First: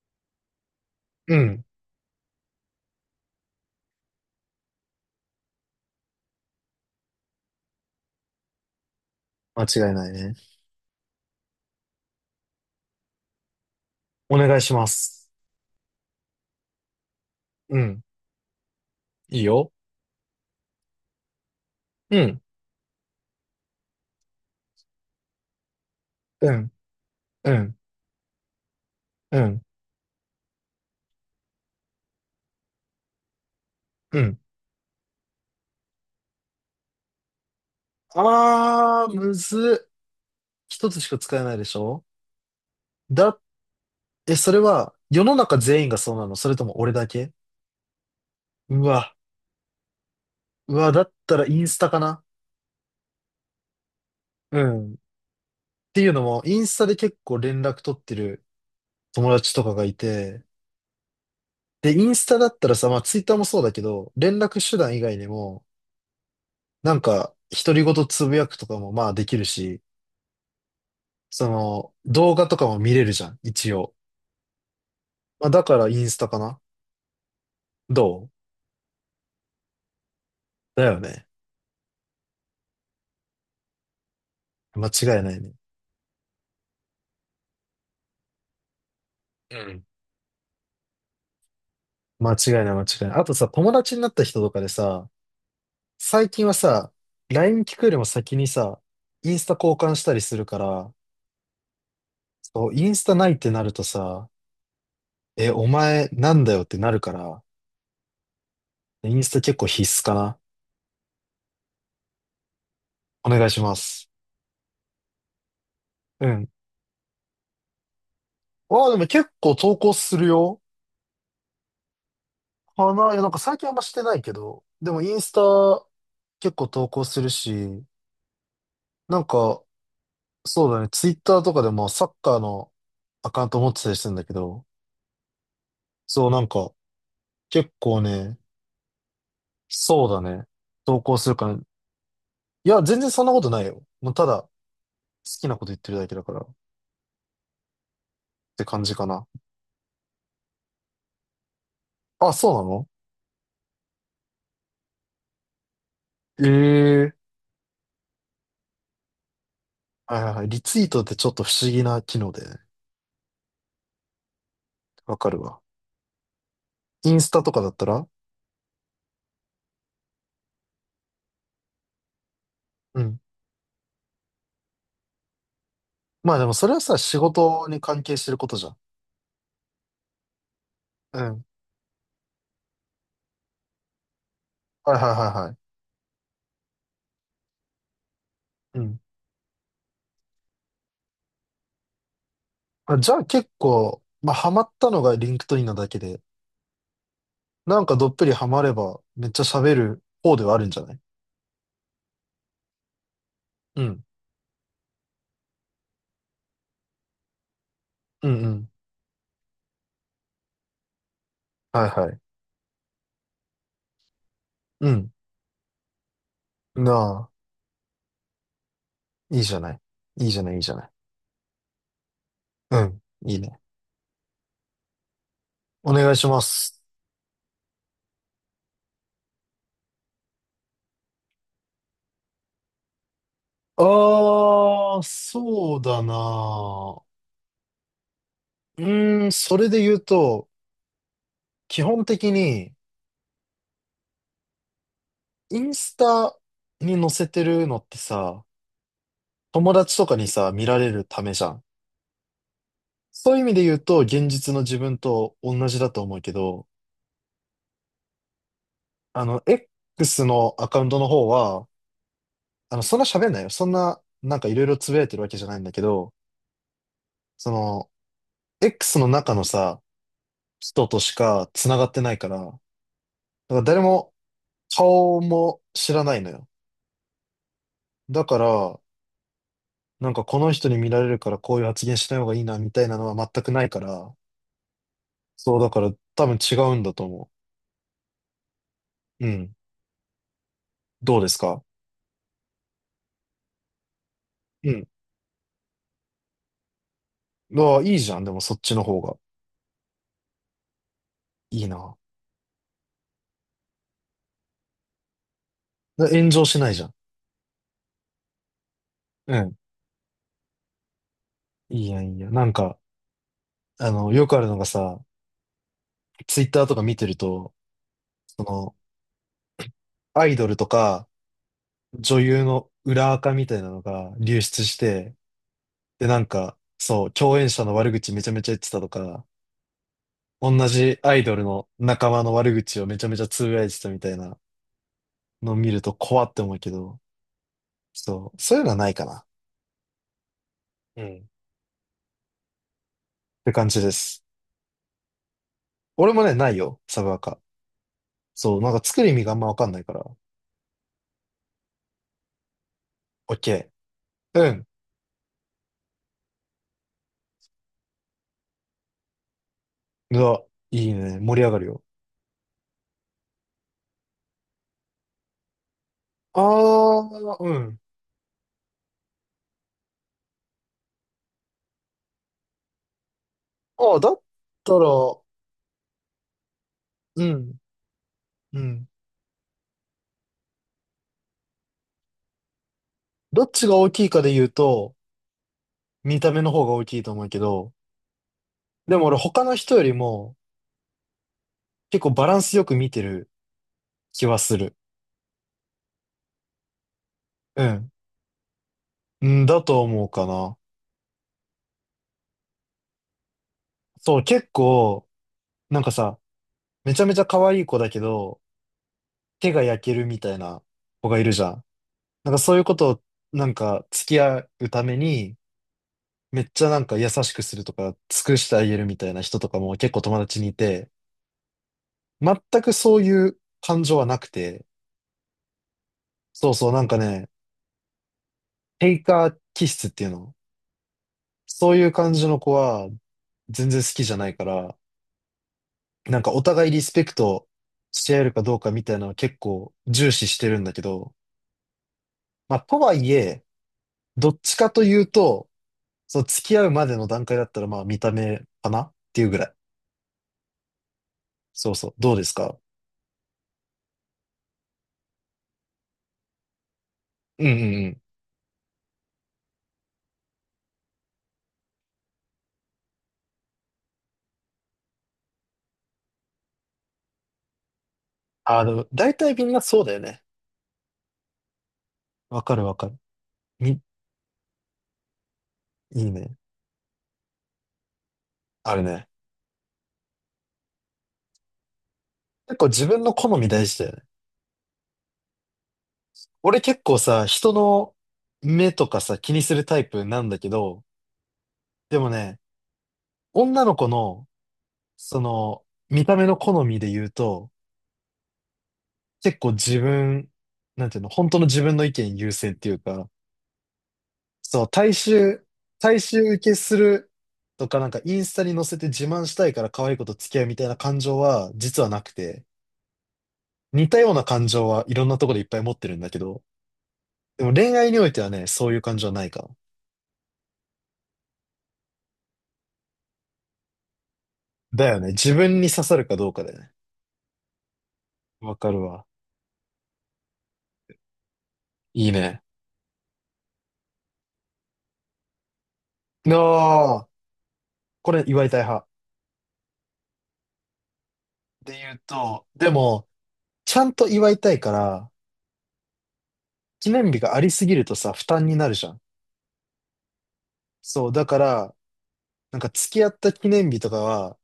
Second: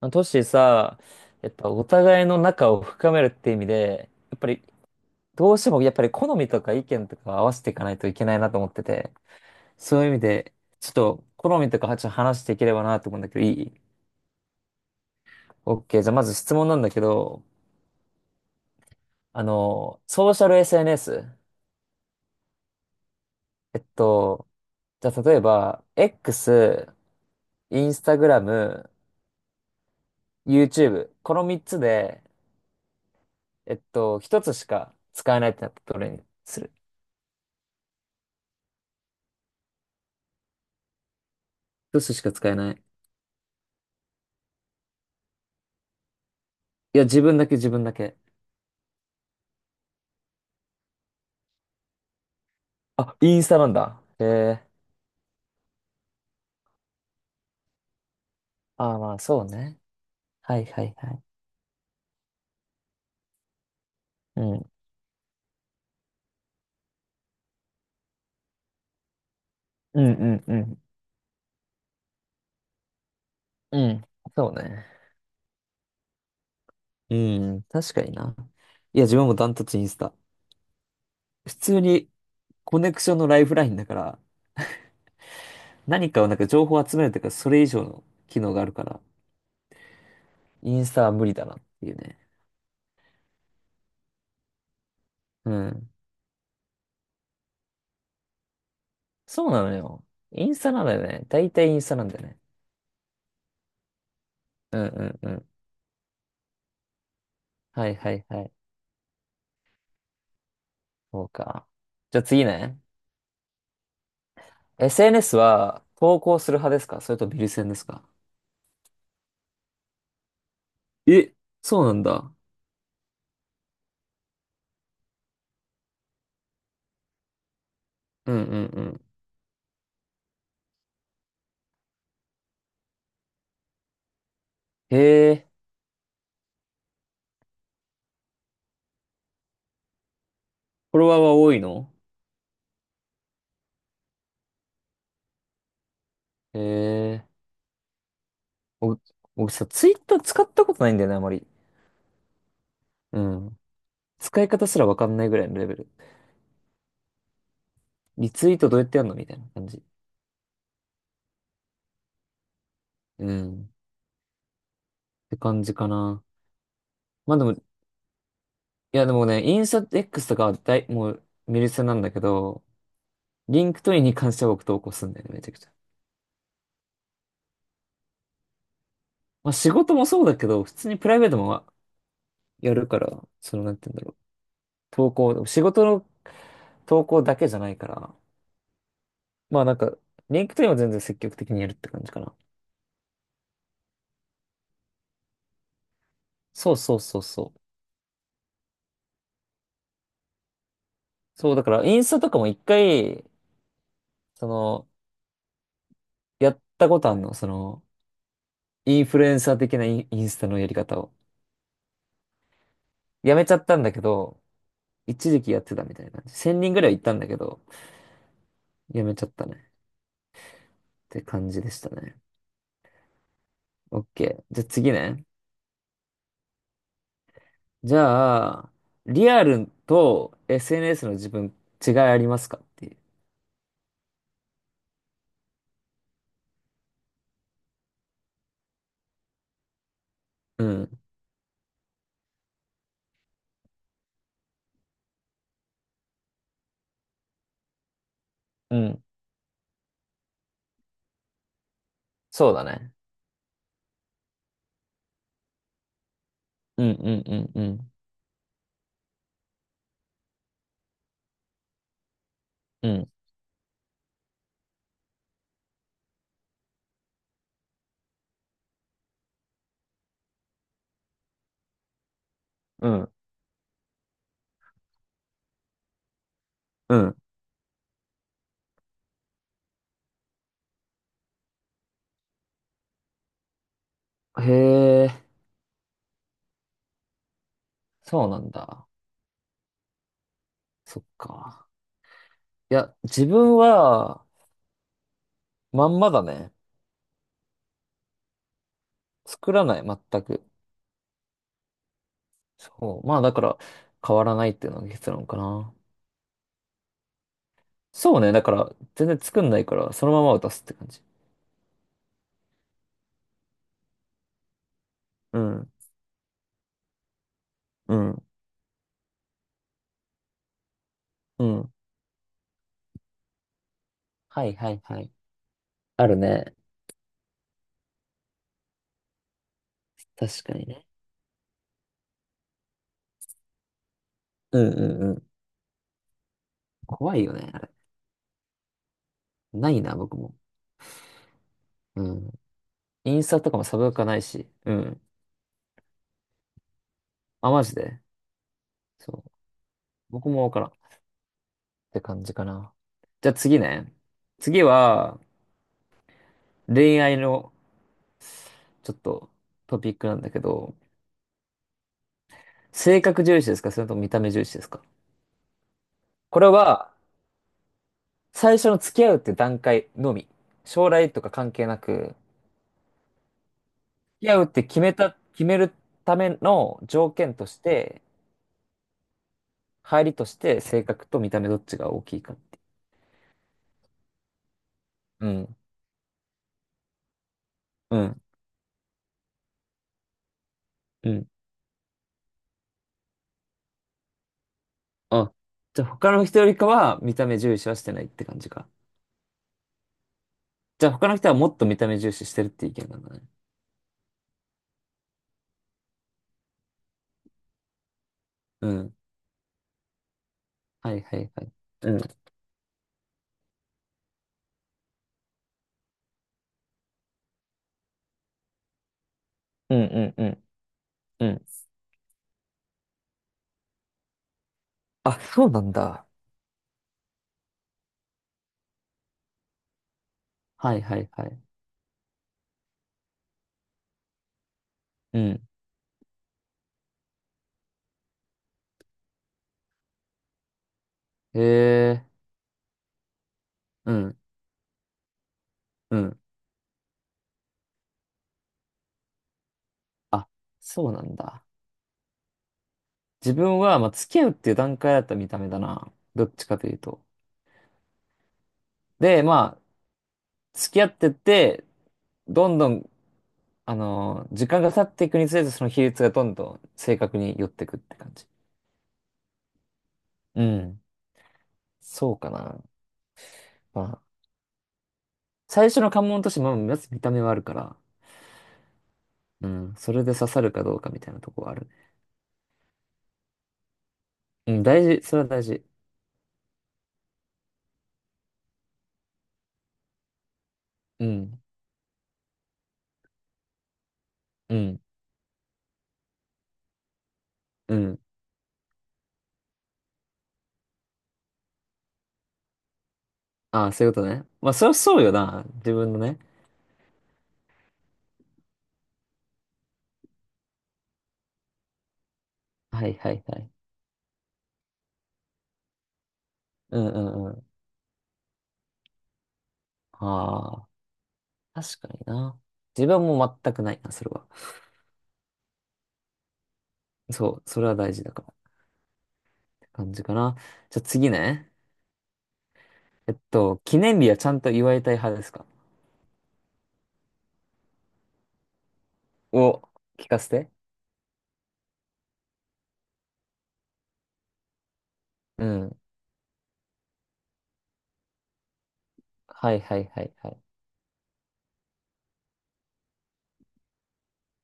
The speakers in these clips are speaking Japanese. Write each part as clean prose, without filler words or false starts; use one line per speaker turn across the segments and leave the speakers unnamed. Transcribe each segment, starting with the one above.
まあトシさ、
う
やっ
ん。
ぱお互いの仲を深めるって意味で、やっぱりどうしてもやっぱり好みとか意見とか合わせていかないといけないなと思ってて、
間違い
そうい
な
う
い
意味
ね。
で、ちょっと好みとかちょっと話していければなと思うんだけど、いい？
お願いします。
OK。じゃあまず質問なんだけど、
うん。いいよ。
ソーシャル SNS。
うん。
えっと、じゃあ例えば、
う
X、
ん。うん。
Instagram、
うん。
YouTube。この3つで、
うん。
1つしか使えないってなったらどれにする？
あー、むずっ。一つしか使えないでし
1
ょ？
つしか使えない。
だ、え、それは、世の中全員がそうなの？それとも俺
いや、
だ
自
け？
分だけ自分だけ。
うわ。うわ、だったらインスタかな。
あ、インスタなんだ。へ
う
え。
ん。っていうのも、インスタで結構連絡取ってる
ああ、まあ、
友
そう
達とか
ね。
がいて、
はいはいはい。
で、インスタだったらさ、まあ、ツイッターもそうだけど、連
う
絡
ん。
手段以外にも、なんか、独り言つぶやくとかもまあできるし、
うんうんうん。
その、動画とかも見れるじゃん、一
う
応。
ん。そうね。
まあ、だからインスタかな。
うん。確
ど
かにな。いや、自分もダントツインスタ。
うだよね。
普通にコネクションのライフラインだから、
間違いないね。
何かを情報を集めるというか、それ以上の機能があるから、
うん。
インスタは無理だなっていうね。
間違いない間違いない。あとさ、友達になった人とかでさ、
うん。
最近はさ、LINE 聞くよりも先にさ、インス
そう
タ
なの
交換し
よ。
たりする
イン
か
スタなん
ら、
だよね。大体インスタなんだよね。
そう、インスタないってなるとさ、
うんうんうん。
え、お前なんだよってなるから、
はいはいはい。
インスタ結構必須かな。
そうか。じゃあ次ね。
お願いします。
SNS は投
う
稿
ん。
する派ですかそれとビル戦ですか？
ああ、でも結構投稿するよ、
え、そうなんだ。
かな。いや、なんか最近あんましてないけど、でもインスタ結構投稿するし、
うんうんうん。
なんか、そうだね、ツイッターとかでもサッカーのアカウント持ってたりするんだけど、
へえ、
そう、なんか、結構ね、そうだね、
フォ
投
ロワ
稿
ー
する
は
から、
多
い
いの？
や、全然そんなことないよ。もうただ、好きなこと言ってるだけだから、っ
へえ。
て感じ
僕、
かな。
僕さ、ツイッター使ったことないんだよね、あまり。
あ、そうなの？
うん。使い方すらわかんないぐらいのレベル。
ええー。
リツイートどうやってやるのみたいな感じ。
はいはいはい。リツイートってちょっと不思議な機能でね、
うん。っ
わか
て
るわ。
感じかな。
インス
まあ
タ
で
と
も、
か
い
だったら。
やでもね、インスタ X とかはもう見る専なんだけど、
うん。
リンクトインに関しては僕投稿するんだよね、めちゃくちゃ。
まあでもそれはさ、仕事に関係してることじゃん。
まあ仕事もそうだけど、普通にプライ
う
ベート
ん。
もやるから、なんて言うんだろう。
はいはいはいは
仕事の投稿だけじゃないから、
い。うん。
まあなんか、リンクトインは全然積極的にやるって感じかな。
あ、じゃあ結構、まあ、ハマったのがリンクトインなだけで、
そうそうそうそう。
なんかどっぷりハマれば、めっちゃ喋る方ではあるんじゃない？
そう、だからインスタとかも一回、
うん。
その、やったことあんの、
うんうん。
インフルエンサー的なインスタのやり方を。
はいはい。
やめちゃったんだけど、
うん。
一時期やってたみたいな感じ。1000人ぐらい行ったんだ
な
けど、やめちゃっ
あ、いい
た
じゃな
ね。
い。いいじゃない、いいじゃな
っ
い。
て感じでしたね。
うん。いいね。
OK。じゃあ次ね。
お願いします。
じゃあ、リアルと SNS の自分違いありますかっていう。
ああ、そうだな。うーん、それで言うと、
うん。
基本的に、インスタに載せてるのってさ、
うん
友達とかにさ、見られるためじゃん。
そうだね。
そういう意味で言うと、現実の自分と同じだと思うけど、
うんうんうんうん。
あの、X のアカウントの方は、あの、
う
そんな
ん。
喋んないよ。そんな、なんかいろいろつぶやいてるわけじゃないんだけど、その、X の中のさ、人としか繋がってないから、だか
うん
ら誰も顔も知らないのよ。
う
だから、なんかこの人に見られるからこういう発言しない方がいいな、みたいなのは全くないから、
ん。へえ、
そう、だから多分違うんだと思
そうなんだ。
う。うん。
そっ
どうですか？
か。いや、自分は、
うん。
まんまだね。
ああ、いいじゃん。でもそっちの方が
作らない、全く。
いいな。
そう。まあ、だから、変わらないっていうのが結論かな。
炎上しないじゃん。
そうね。だから、全然
う
作ん
ん。
ないから、そのまま渡すって感じ。
いいやん、いいやん。なんか、あの、よくあるのがさ、
うん。
ツイッターとか見てると、
うん。
その、アイドルとか、
うん。
女優の裏垢みたいなのが流
はい
出
は
し
いはい。
て、で、
ある
なん
ね。
か、そう、共演者の悪口めちゃめちゃ言ってたとか、
確かに
同
ね。
じアイドルの仲間の悪口をめちゃめちゃつぶやいてたみたいな
うんうんうん。
のを見ると怖って思うけど、
怖いよね、あれ。
そう、そういうのはないかな。
ないな、僕も。
うん。っ
うん。インスタと
て
かも
感
サ
じ
ブア
で
カない
す。
し。うん。
俺もね、ないよ、サブアカ。
あ、マジで。
そう、なんか作る意
そ
味
う
があんまわかんないから。オ
僕もわからんって感じかな。じゃあ
ッ
次
ケ
ね。
ー。う
次
ん。
は、恋愛のちょっとトピックな
う
んだけ
わ、
ど、
いいね。盛り上がるよ。
性格重視ですかそれとも見た目重視ですか？こ
あ
れは、
あ、うん。
最初の付き合うって段階のみ。将来とか関係なく、付
ああ、だっ
き合うって
たら、
決めるための条
う
件と
ん、
して、
うん。
入りとして性格と見た目どっちが大きいかってい
どっちが大きいかで言うと、
う。うん。
見た目の方が大きいと思うけど、
うん。
でも俺他の人よりも
うん。
結構バランスよく見てる気はする。
あ、じゃあ他の人よりかは見た目重
う
視はし
ん。
てないって感じか。
うん、だと思うかな。
じゃあ他の人はもっと見た目重視してるって意見なんだね。
そう、結構、なんかさ、めちゃめちゃ可愛い子だけど、
うん。
手が焼けるみたいな
はい
子
は
がい
い
るじ
は
ゃ
い。
ん。
うん。
なんかそういうことを、なんか付き合うために、めっちゃなんか優しくするとか、尽くしてあげるみたいな人とかも
うん
結構
うん
友
う
達
ん
にいて、
うん。
全くそういう感情はなくて、
あ、そうなんだ。
そうそうなんかね、テイカー気質っていうの。
はいはいはい。
そういう感じの子は全然好きじゃないから、
うん。
なんかお互いリスペクトし合えるかどうかみたいなのは結構重視してるんだけど、
へえ。
まあとはいえ、
うん。
どっちかというと、
うん。
そう付き合うまでの段階だったらまあ見た目かなっていうぐらい。
あ、そうなんだ。
そうそう。どうですか？
自分は、まあ、付き合うっていう段階だった見た目だな。どっちかというと。
うんうんうん。
で、まあ、付き合ってって、どんどん、時間が経っていくにつれて、その比率がどんどん正確に寄ってくって感じ。
あの、大体みんなそうだよね。
うん。そうか
わか
な。
るわかる。み、
まあ、最初の
い
関
い
門と
ね。
して、まあ、まず見た目はあるから、
あるね。
うん。それで刺さるかどうかみたいなとこはあるね。
結構自分の好み大事だよね。
うん、大事。それは大事。
俺結構さ、人の目とかさ、気にするタイプなんだけど、
うん、
でもね、女の子の、
うん。
その、見た目の好みで言うと、
うん。
結構自分、なんていうの、本当の自分の意見優先っていうか、
ああ、そういうことね。まあ、
そ
そ
う、
りゃそうよな。自分の
大
ね。
衆受けするとか、なんかインスタに載せて自慢したいから可愛い子と付き合うみたいな感情は、実はなくて、
はいはいはい。
似たような感情はいろんなところでいっぱい持ってるんだけど、
うんうんう
で
ん。
も恋愛においてはね、そういう感じはないかも。
ああ、確かにな。自分はもう全くないな、それは。
だよね。自分に刺さるかどうかだよね。
そう、それは大事だからっ
わかるわ。
て感じかな。じゃあ次ね。
いいね。
記念日はちゃんと祝いたい派ですか
ああ、これ祝いたい派。
を聞かせて。
で言うと、でも、ちゃんと祝いたいから、
うん。
記念日がありすぎるとさ、負担になるじゃん。
はいはいはいはい。
そう、だから、なんか付き合った記念日とかは、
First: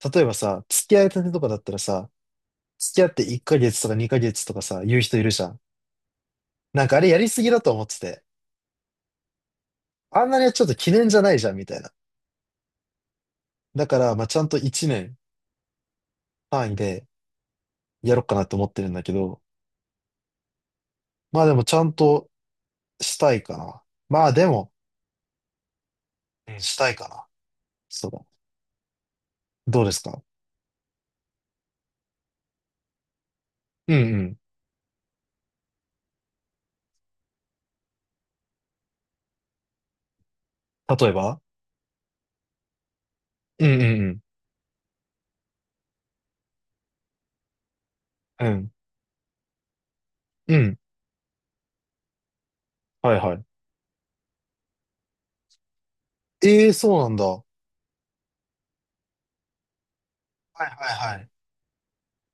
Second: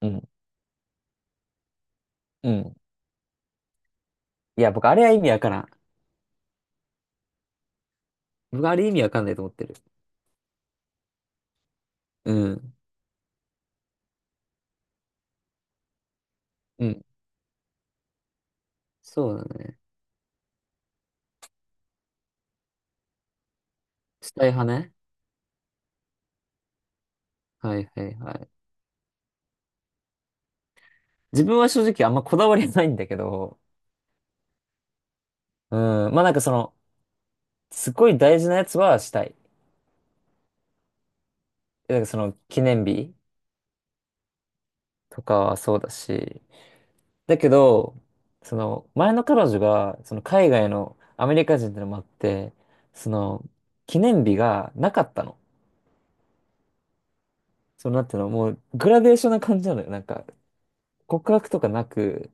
う
例え
ん、
ばさ、付き合いたてとかだったらさ、
うん、
付き合って1ヶ月とか2ヶ月とか
いや、
さ、
僕あ
言う
れは
人
意
いる
味わ
じゃ
か
ん。
らん。
なんかあれやりすぎだと思ってて、
僕あれ意味わかんないと思ってる。
あんなにはちょっと記念じゃないじゃん、みたいな。
うん
だから、まあ、ちゃんと1年単位
うん。
で、やろうかなと思ってるんだけ
そう
ど、
だね。
まあでもちゃんとしたいかな。まあで
伝え派
も、
ね。
うん、したいかな。
はいは
そう
い
だ。
はい。
どうですか？
自分は正直あんまこだわりないんだけど、
うんうん。
うん、まあなんかすごい大事なやつはしたい。
例えば、
なんか記念日
うんうん
とかはそうだし、だけど、
うん。うん。
前の彼女が、その海
う
外
ん。
のアメリカ人ってのもあって、そ
はいは
の、
い。
記念日がなかったの。
ええ、そうなんだ。はい
なんていうの、もうグラデーションな感じなのよ。なんか、
はいはい。
告白とかなく、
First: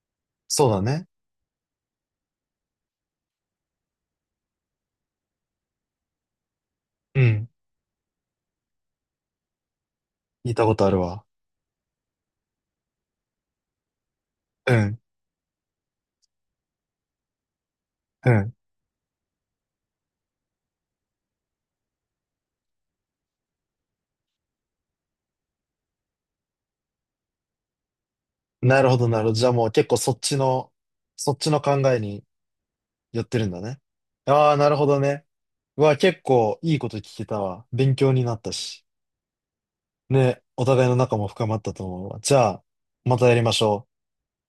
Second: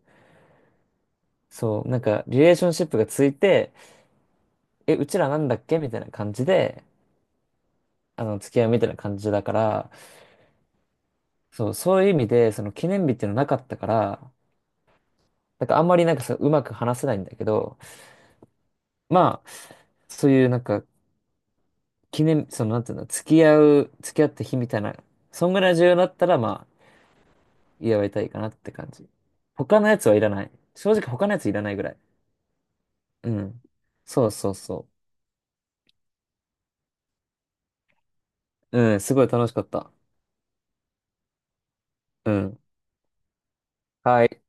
そうだね。
そう、なんか、リレーションシップがついて、え、うちらなんだっけみたいな感じで、
うん。
付き合いみたいな感じだから、
聞いたことあるわ。
そう、そういう意味で、その記念日っていうのなかったから、
うん。
なんかあんまりなんかそう、うまく話せないんだけど、
うん。
まあ、そういうなんか、記念、その、なんていうの、付き合った日みたいな、そんぐらい重要だったら、まあ、祝いたいかなって
なる
感
ほ
じ。
どなるほど。じゃあもう
他の
結構
やつはいらない。正直他
そ
の
っ
やつ
ち
い
の
らな
考
いぐらい。
えに寄っ
う
てるんだ
ん。
ね。
そうそ
あ
う
あ、なるほ
そ
どね。うわ、結構いいこと聞けたわ。勉強になった
う。
し。
うん、すごい楽しかった。
ね、お互いの仲も深まったと思うわ。
う
じゃ
ん。
あ、またやりましょう。
はい。